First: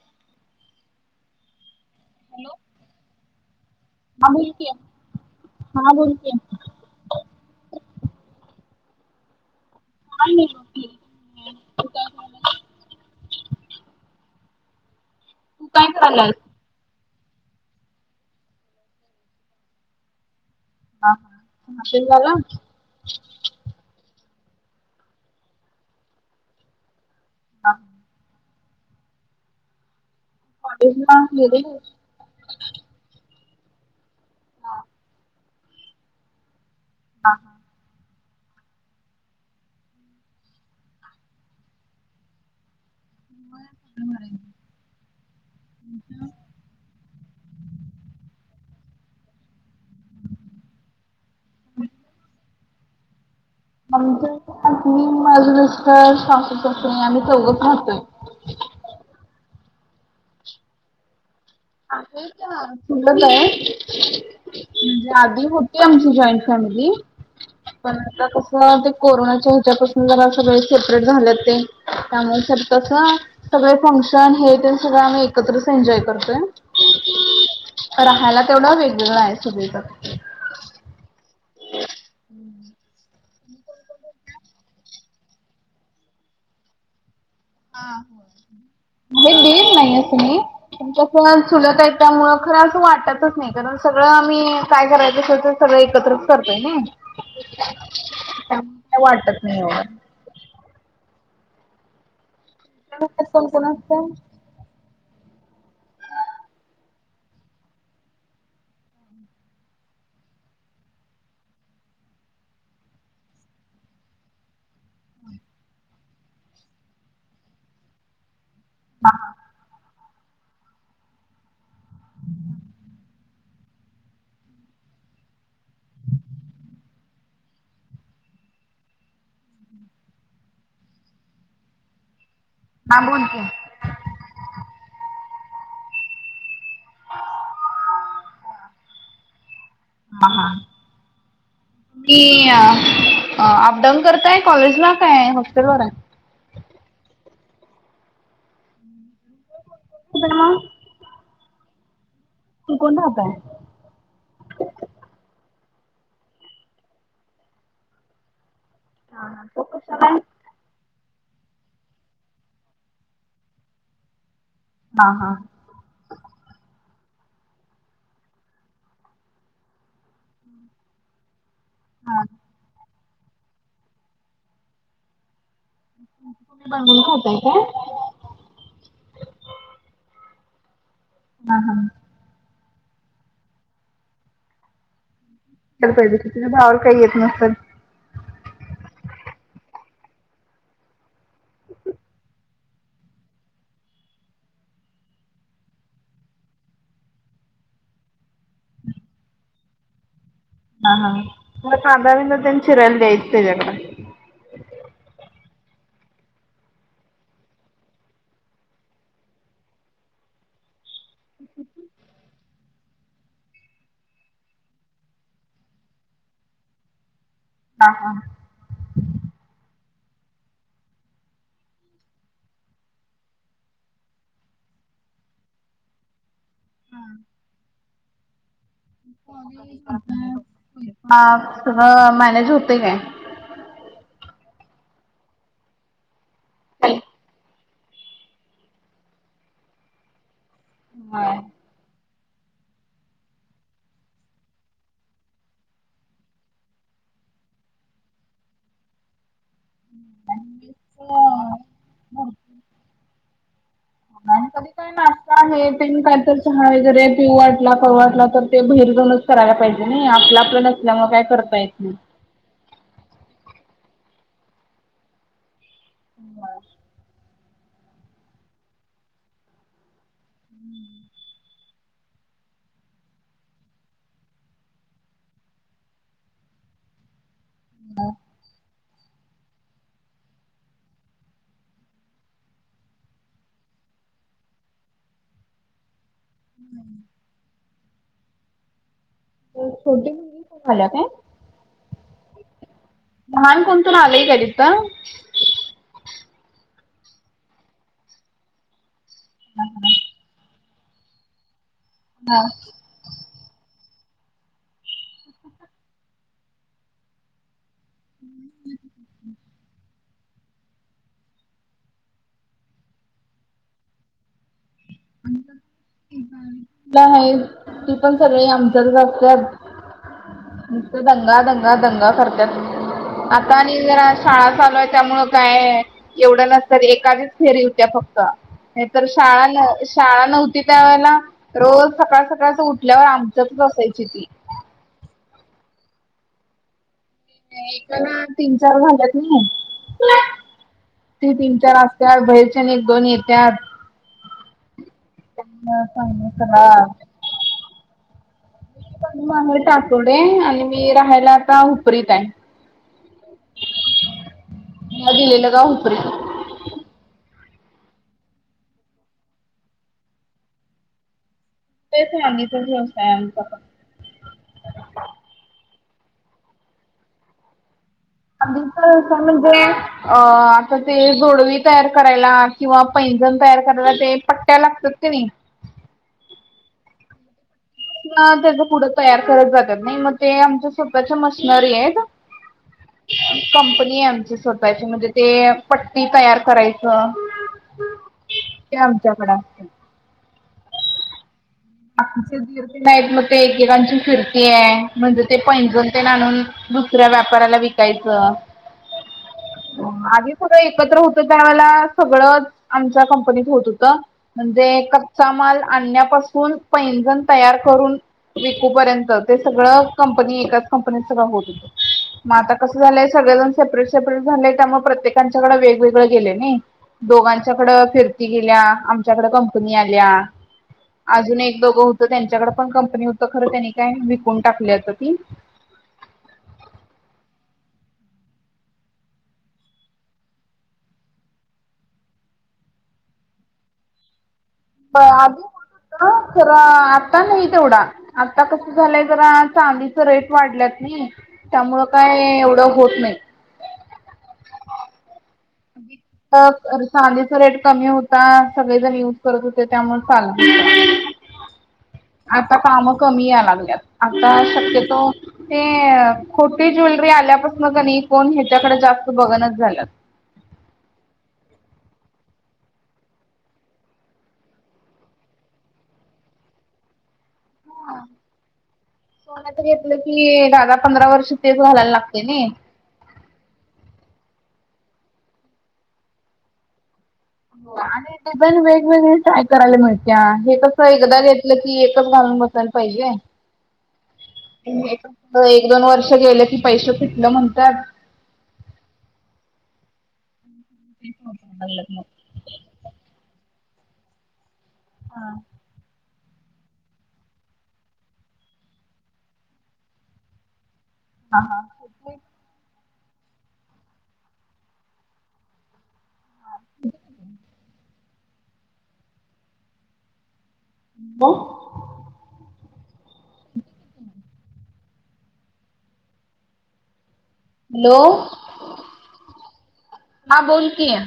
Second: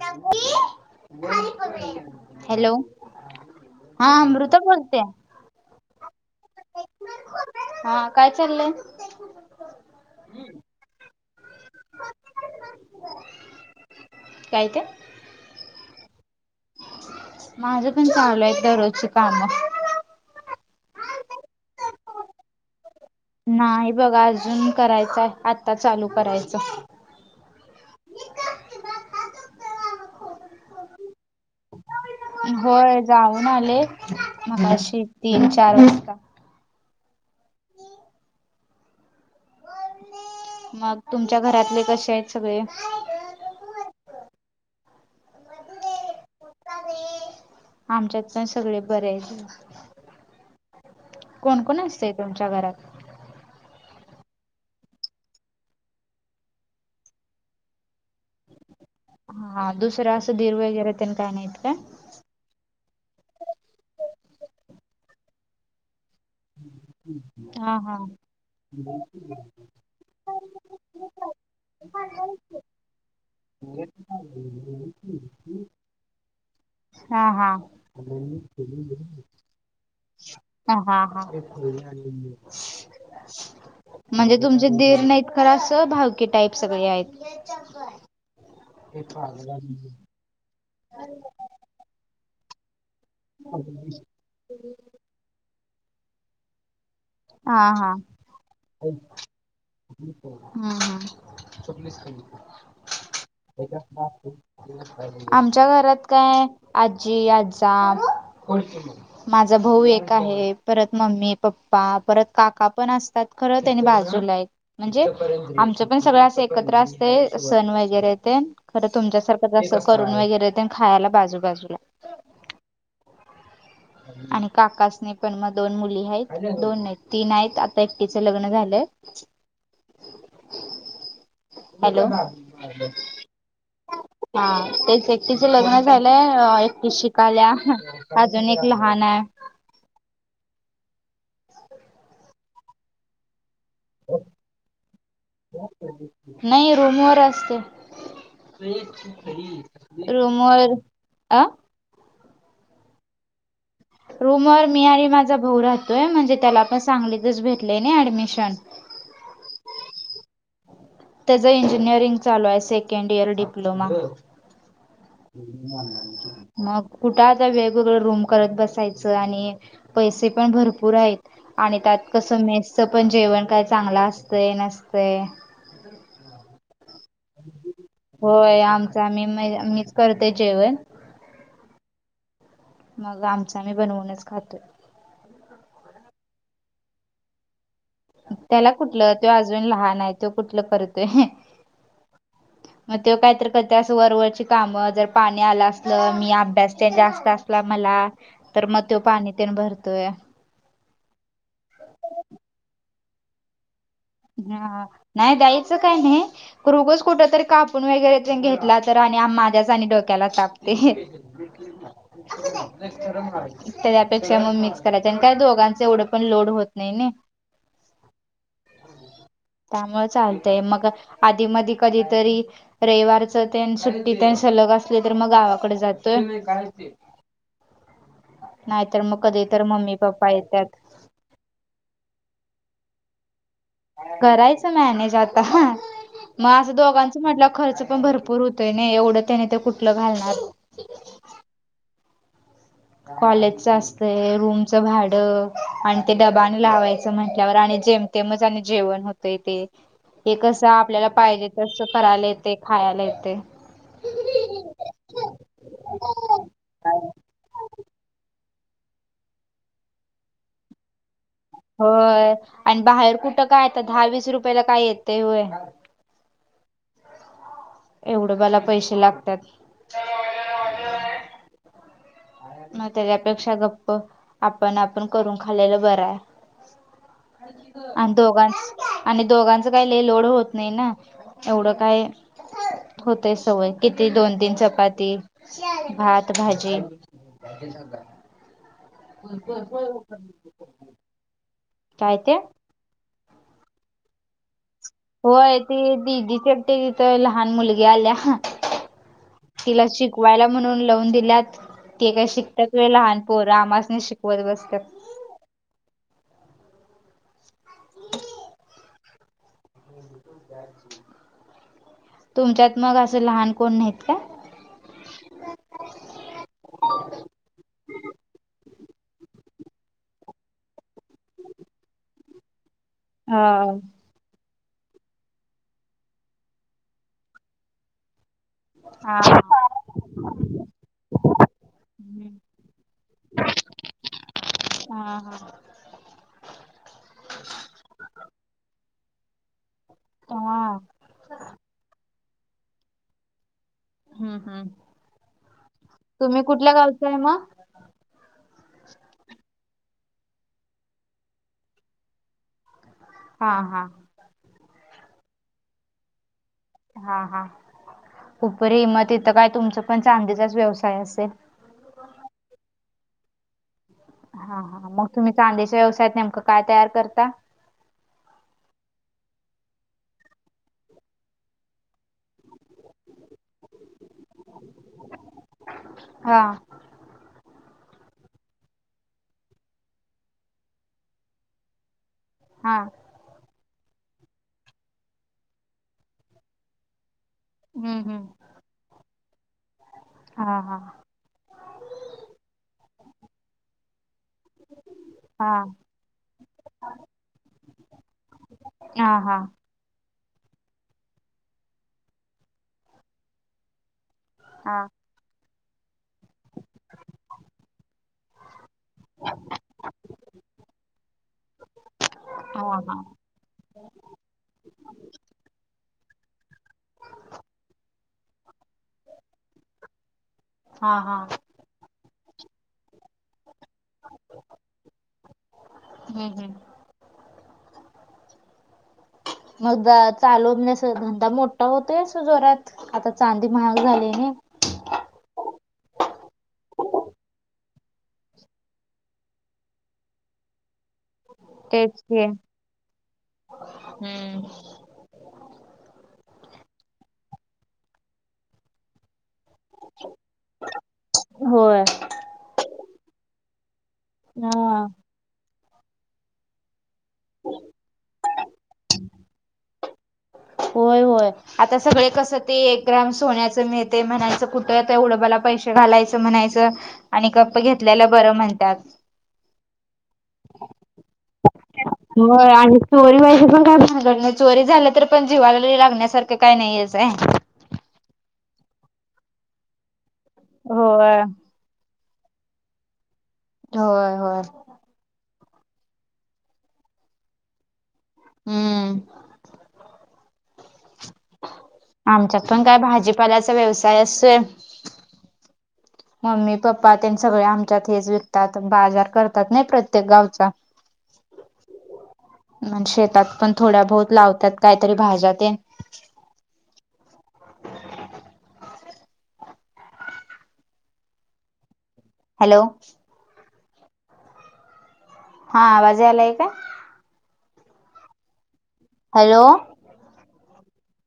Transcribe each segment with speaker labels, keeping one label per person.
Speaker 1: त मप हॅलो हा
Speaker 2: बोल
Speaker 1: अमृता
Speaker 2: की
Speaker 1: बोलते
Speaker 2: हा बोल की
Speaker 1: हा काय चाललंय
Speaker 2: आणि
Speaker 1: काय ते
Speaker 2: तू काय चाला
Speaker 1: माझं पण चालू आहे दररोजची कामं
Speaker 2: हा हा तलाला
Speaker 1: नाही बघा अजून करायचंय आत्ता चालू करायचं
Speaker 2: हा कॉलेज ना मले
Speaker 1: होय जाऊन आले
Speaker 2: हा
Speaker 1: मगशी तीन चार वाजता
Speaker 2: हां हां
Speaker 1: मग तुमच्या घरातले कसे आहेत सगळे
Speaker 2: म
Speaker 1: आमच्यात पण सगळे बरे झा कोण कोण असतय तुमच्या घरात
Speaker 2: म्हणज मी माझे मिस्टर शास अस आणि चौघं राहतोय
Speaker 1: हा दुसरं असं दीर वगैरे त्यांनी काय नाहीत का
Speaker 2: आहे काुल आहे म्हणजे आधी होती आमची जॉईंट फॅमिली
Speaker 1: हा
Speaker 2: पण
Speaker 1: हा
Speaker 2: आता कस ते कोरोनाच्या हुच्यापासून जरा सगळे सेपरेट झाले ते त्यामुळे कस सगळे फंक्शन हे ते सगळं आम्ही एकत्रच एन्जॉय करतोय
Speaker 1: हा हा
Speaker 2: राहायला तेवढा वेगवेगळ आहे सगच
Speaker 1: ह हा हा म्हणजे तुमचे दीर नाहीत खर अस भावकी टाईप सगळे आहेत
Speaker 2: म्हण देन नाही असं मी कसं सुलत आहेत त्यामुळं खरं असं वाटतचंच नाही कारण सगळं आम्ही काय करायचं अस ते सगळं एकत्रच करतय ना
Speaker 1: हा हा.
Speaker 2: त्या का वाटतत नाही एढ
Speaker 1: चलीलीच्या
Speaker 2: कोण कोण असतं?
Speaker 1: आमच्या घरात काय आजी आजजा माझा भाऊ एक आहे परत मम्मी पप् पा परत काका पण असतात खरं त्यां त्यानी बाजूला म्हणजे आमचं पण सगळ असं एकत्र असते सण वगैरे तेन. खरं तुमच्यासारखं जसं करून वगैरे खायला बाजूबाजूला आणि काकास नाही पण मग दोन मुली आहेत दोन नाही तीन आहेत आता एकटीचं लग्न झालंय हॅलो
Speaker 2: मागोलत
Speaker 1: हा तेच एकटीच लग्न झालंय एकटी शिकाल्या अजून लहान अय.
Speaker 2: हा हा मी अपडाऊन करताय कॉलेजला काय हॉस्टेलवर आहे?
Speaker 1: नाही रूमवर असते. रूमवर अ?
Speaker 2: तू कोण राहातय?
Speaker 1: रूम वर मी आणि माझा भाऊ राहतोय म्हणजे त्याला पण सांगलीतच भेटले नाही ऍडमिशन.
Speaker 2: हा हा तो कशाला हाय?
Speaker 1: त्याचं इंजिनिअरिंग चालू आहे सेकंड इयर डिप्लोमा.
Speaker 2: हा हा.
Speaker 1: [inaudible] मग कुठं आता वेगवेगळ रूम करत बसायच आणि पैसे पण भरपूर आहेत. आणि त्यात
Speaker 2: हा
Speaker 1: कसं
Speaker 2: तुम्ही
Speaker 1: मेसच पण जेवण काय चांगलं असतंय नसतय.
Speaker 2: बनवून खातय का?
Speaker 1: होय आमच आमी मीच करते जेवण.
Speaker 2: हा हा.
Speaker 1: मग आमच आम्ही बनवूनच खातोय.
Speaker 2: [unintelligible] तूच्या भावाला काही येत नसल.
Speaker 1: त्याला कुठलं तो अजून लहान आहे तो कुठलं करतोय.
Speaker 2: [inaudible]
Speaker 1: [inaudible] मग तेव काहीतरी करते असं वरवरवरची कामं जर पाणी आलं असल मी अभ्यास त्यां जास्त असला मला तर मग त्यों पाणी तेन भरतोय.
Speaker 2: हा हा म कांदा बिंदा तेन चिरायला द्यायचं तेजाकड.
Speaker 1: हा नाही द्यायचं काय नाही. खरं उगाच कुठ तर कापून वगैरे घेतला तर आणि माझ्याच आणि डोक्याला ताप ते. [inaudible] त्या त्यापेक्षा मग मिच करायच् आणि काय दोघांच एवढं पण लोड होत नाही नई.
Speaker 2: हा हा.
Speaker 1: त्यामुळे चालतय मग आधी मधी कधीतरी रविवारच ते सुट्टीत सलग असली तर मग गावाकडे जातोय. नाहीतर मग कधी तर मम्मी पप्पा येत्यात.
Speaker 2: हा सगळ मॅनेज होते काय?
Speaker 1: करायचं मॅनेज आता मग असं दोघांच म्हटलं खर्च पण भरपूर होतोय ना एवढं त्याने ते कुठलं घालणार
Speaker 2: होय
Speaker 1: कॉलेजच असतय रूमचं भाडं आणि ते डबाने लावायचं म्हटल्यावर आणि जेम ते मझ आणि जेवण होत तय ते हे कसं आपल्याला पाहिजे तस करायला येते खायला येतय.
Speaker 2: [unintelligible] नास्ता आहे पण कायत चहा वगैरे पिऊ वाटला खाऊ वाटला तर ते बहीर जाऊनच करायला पाहिजे नाही आपलं आपलं नसल्यामुळे काय करत
Speaker 1: होय आणि बाहेर कुठं काय आता दहा वीस रुपयाला काय येतंय होय.
Speaker 2: ह
Speaker 1: एवढं मला पैसे लागतात मग त्याच्यापेक्षा गप्प आपण आपण करून खाल्लेलं बरं आहे अन दोघान आणि दोघांचं काही लय लोड होत नाही ना एवढं काय होतेय सवय किती दोन तीन चपाती भात त भाजी
Speaker 2: छोटी मुलगी पण आल्या काय?
Speaker 1: काय ते
Speaker 2: लहान कोणतरी आलंय तिथं
Speaker 1: होय ती दिदी चेपटे तिथं लहान मुलगी आल्या तिला शिकवायला म्हणून लावून दिल्यात ते काय
Speaker 2: हा.
Speaker 1: शिकतात- ते लहानपोर आम्हासनी शिकवत बसतात
Speaker 2: हम्
Speaker 1: तुमच्यात मग असं लहान कोण नाहीत का
Speaker 2: म्ह [inaudible] आहे ती पण सगळे आमच्याच असत [inaudible] नुसत दंगा दंगा दंगा करतात आता
Speaker 1: हा.
Speaker 2: आणि जरा शाळा चालु आहे त्यामुळे काय एवढं नसत एखादीच फेरी होत्या फक्त हे तर
Speaker 1: हा हा
Speaker 2: शाळा न शाळा नव्हती त्या वेळेला रोज सकाळ सकाळच उठल्यावर आमच्यातच असायची ती
Speaker 1: हा हा
Speaker 2: एका ना तीन चार झाल्यात न
Speaker 1: हा
Speaker 2: ते तीन चार असत बाहेरच्यांना एक दोन येत्यात
Speaker 1: हम्म हम्म.
Speaker 2: बस व
Speaker 1: तुम्ही कुठल्या
Speaker 2: सलाम
Speaker 1: गावच
Speaker 2: [inaudible]
Speaker 1: आहे मग?
Speaker 2: म आहे आटोडे आणि मी राहायला आता उपरीत आहे
Speaker 1: हा हा
Speaker 2: मला दिलेल गाव हुपरी
Speaker 1: हा हा उपर हिमत इथं काय तुमचं पण चांदीचाच व्यवसाय असेल
Speaker 2: तेच चांदीचाच व्यवसाय आहे आमचा पण
Speaker 1: हा हा मग तुम्ही चांदीच्या व्यवसायात नेमकं काय तयार करता
Speaker 2: आम्ही सहसा म्हणजे अ आता ते जोडवी तयार करायला किंवा पैजण तयार करायला ते पट्ट्या लागतात कानी
Speaker 1: हा
Speaker 2: त्याच पुढं तयार करत जातात नाही मग ते आमच्या सोप्याच्या मशनरी आहेत
Speaker 1: हा
Speaker 2: कंपनी आमची स्वतःची म्हणजे ते पट्टी तयार करायचं
Speaker 1: हम्म हम्म
Speaker 2: ते आमच्याकडे असत
Speaker 1: हा हा
Speaker 2: आखचे गिरते नाही मग ते एकेकांची फिरते [inaudible] ते म्हणजे ते
Speaker 1: हा
Speaker 2: पैंजण ते आणुन दुसऱ्या व्यापाराला विकायचं
Speaker 1: हा हा
Speaker 2: आधी कुठ एकत्र होत त्यावेळे सगळंच आमच्या कंपनीत होत होत
Speaker 1: हा
Speaker 2: म्हणजे कच्चा माल आणण्यापासून पैंजण तयार करून विकू पर्यंत ते सगळं कंपनी एकाच कंपनी सगळं होत होत मग आता
Speaker 1: हा
Speaker 2: कसं
Speaker 1: हा.
Speaker 2: झालंय सगळंजण सेपरेट सेपरेट झालेय त्यामुळे प्रत्येकांच्याकडें वेगवेगळं गेले नाही दोघांच्याकड फिरती गेल्या आमच्याकड कंपनी आल्या
Speaker 1: हा हा
Speaker 2: अजून एक दोघं होत त्यांच्याकडे पण कंपनी होत खरं त्यांनी काय विकून टाकली होत ती
Speaker 1: हम्म हम्म मगदा चालू म्हस धंदा मोठा होतोय अस जोरात आता चांदी महाग झाली नाही.
Speaker 2: आधीण होत खरं आता नाही तेवढा. आता कसं झालंय जरा चांदीच रेट वाढल्यात नाही त्यामुळं
Speaker 1: तेच
Speaker 2: काय
Speaker 1: की
Speaker 2: एवढं होत नाही
Speaker 1: हम्म
Speaker 2: चांदीचा रेट कमी होता सगळे जणी करत होते त्यामुळे चाल
Speaker 1: होय
Speaker 2: आता काम कमी या लागल्यात आता
Speaker 1: हा
Speaker 2: शक्यतो ते खोटी ज्वेलरी आल्यापासून क नाही कोण ह्याच्याकडे जास्त बघणच झालं
Speaker 1: होय होय आता सगळे कसं ते एक ग्राम सोन्याचं मिळते म्हणायचं कुठंता उडबाला पैसे घालायचं म्हणायचं आणि गप्प घेतल्याला बरं म्हणतात
Speaker 2: त घेतलं कि दादा पंधरा वर्ष तेच घालायला लागते नाही.
Speaker 1: होय आणि चोरी वयज पण काय नाही चोरी झाल्या तर पण जीवाला लागण्यासारखं काय नाहीच आहे.
Speaker 2: हो आणि डिझाईन वेगवेगळे ट्राय करायला मिळते्या हे कस एकदा
Speaker 1: होय.
Speaker 2: घ की एकच घालून बसायला पाहिजे.
Speaker 1: होय होय.
Speaker 2: एक दोन वर्ष गेलं की पैसे फिटलं म्हणतात.
Speaker 1: हम्म
Speaker 2: [inaudible]
Speaker 1: आमच्यात पण काय भाजीपाल्याचा व्यवसाय असोय.
Speaker 2: हा
Speaker 1: मम्मी पप्पा त्यां सगळे आमच्यात हेच विकतात बाजार करतात नाही प्रत्येक गावचा.. [inaudible]
Speaker 2: हा हा
Speaker 1: शेतात पण थोड्या बहुत लावतात काहीतरी भाज्यात.
Speaker 2: हो
Speaker 1: हॅलो! हा आवाजे आलाय का?
Speaker 2: हॅलो!
Speaker 1: हॅलो!
Speaker 2: हां बोलकी आहे.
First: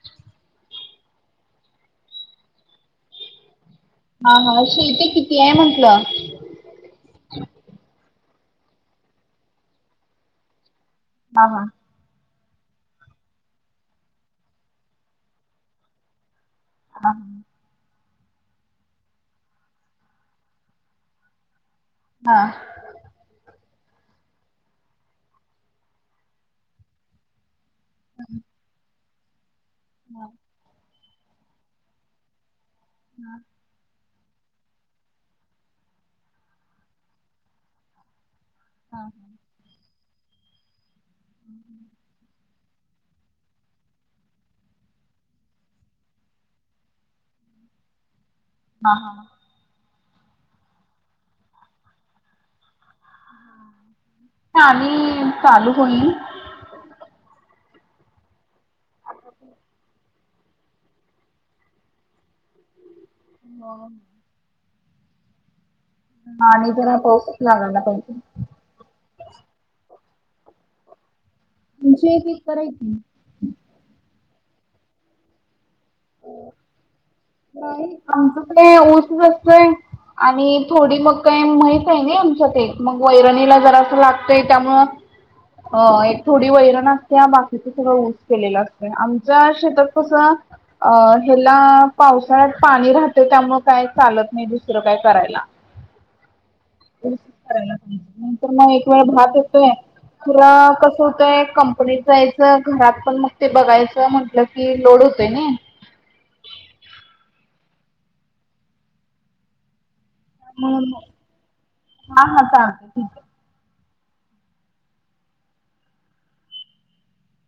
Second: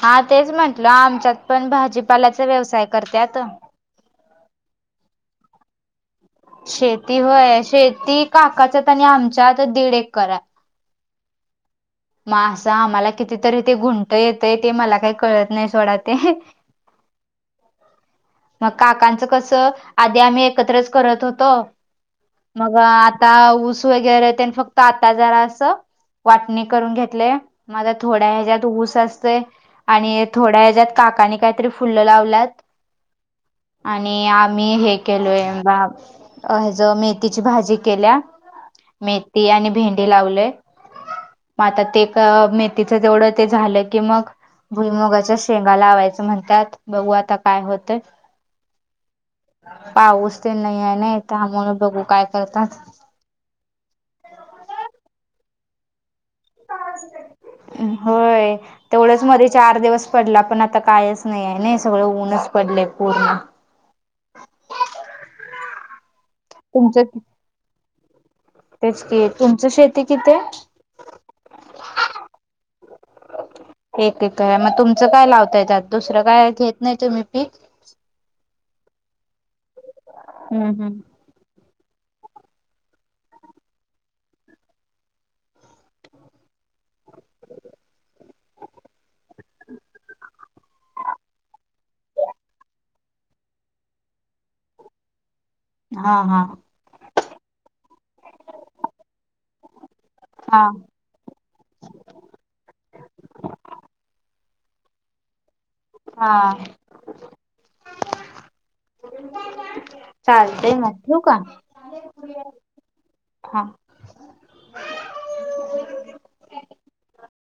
Speaker 1: हा तेच म्हंटलं आमच्यात पण भाजीपालाचा व्यवसाय करतत.
Speaker 2: हा हा असथे किती आहे म्हंटलं.
Speaker 1: शेती होय शेती काकाच्या आणि आमच्या तर दीड एक करा.
Speaker 2: हा हां.
Speaker 1: मग असं आम्हाला कितीतरी ते घुंट येतं ते मला काही कळत नाही सोडा ते.
Speaker 2: हा.
Speaker 1: मग काकांचं कसं आधी आम्ही एकत्रच करत होतो
Speaker 2: हा
Speaker 1: मग. आता ऊस वगैरे त्यांनी फक्त आता जरा असं वाटणी करून घेतले. माझा थोड्या ह्याच्या्यात ऊस असतय आणि थोड्या ह्याच्या्यात. काकाने काहीतरी फुलं लावल्यात.
Speaker 2: हम.
Speaker 1: आणि आम्ही हे केलोय बा ह ज मेथीची भाजी केल्या. मेथी आणि भेंडी लावले मग आता ते म तिचं तेवढं ते झालं की मग. भुईमगाच्या शेंगा लावायचं म्हणतात बघू आता काय होतं.
Speaker 2: हा हा.
Speaker 1: पाऊस ते नाही आहे ना त्यामुळे बघू काय करतात.
Speaker 2: ली चालू होईल.
Speaker 1: ् होय तेवढंच मध्ये चार दिवस. पडला पण आता कायच नाही आहे ना, सगळं ऊनच पडलेय पूर्ण.
Speaker 2: [unintelligible] आणि जरा
Speaker 1: तुमचं
Speaker 2: पाऊसच लागयला पाहिजे.
Speaker 1: तेच की, तुमची शेती किती आहे?
Speaker 2: तुमची एक एकर आहे की.
Speaker 1: एक एक आहे मग तुमचं काय लावताय त्यात दुसरं काय घेत नाही तुम्ही पीक
Speaker 2: नाही आमचं ते ऊसच असतय. आणि
Speaker 1: हम्म
Speaker 2: थोडी
Speaker 1: हम्म
Speaker 2: मग. काही माहीत आहे ना आमच्या ते मग वैरणीला जरा असं लागतंय त्यामुळ. अ एक थोडी वैर न असते बाकीच सगळं ऊस केलेला असत आमच्या शेतात कसं. अ ह्याला, पावसाळ्यात पाणी राहतं त्यामुळं काय चालत नाही दुसरं काय करायला.
Speaker 1: हा हा
Speaker 2: करायला पाहिजे, नंतर म एक वेळ भात येतोय -
Speaker 1: हा
Speaker 2: पुन्हा कसं होतंय कंपनी जायचं, घरात पण मग ते बघायचं म्हंटलं की, लोड होतोय नाही.
Speaker 1: हा चालतंय
Speaker 2: म्हणून
Speaker 1: मग ठेऊ का?
Speaker 2: मग हा हा चालतंय ठीक आहे
Speaker 1: हा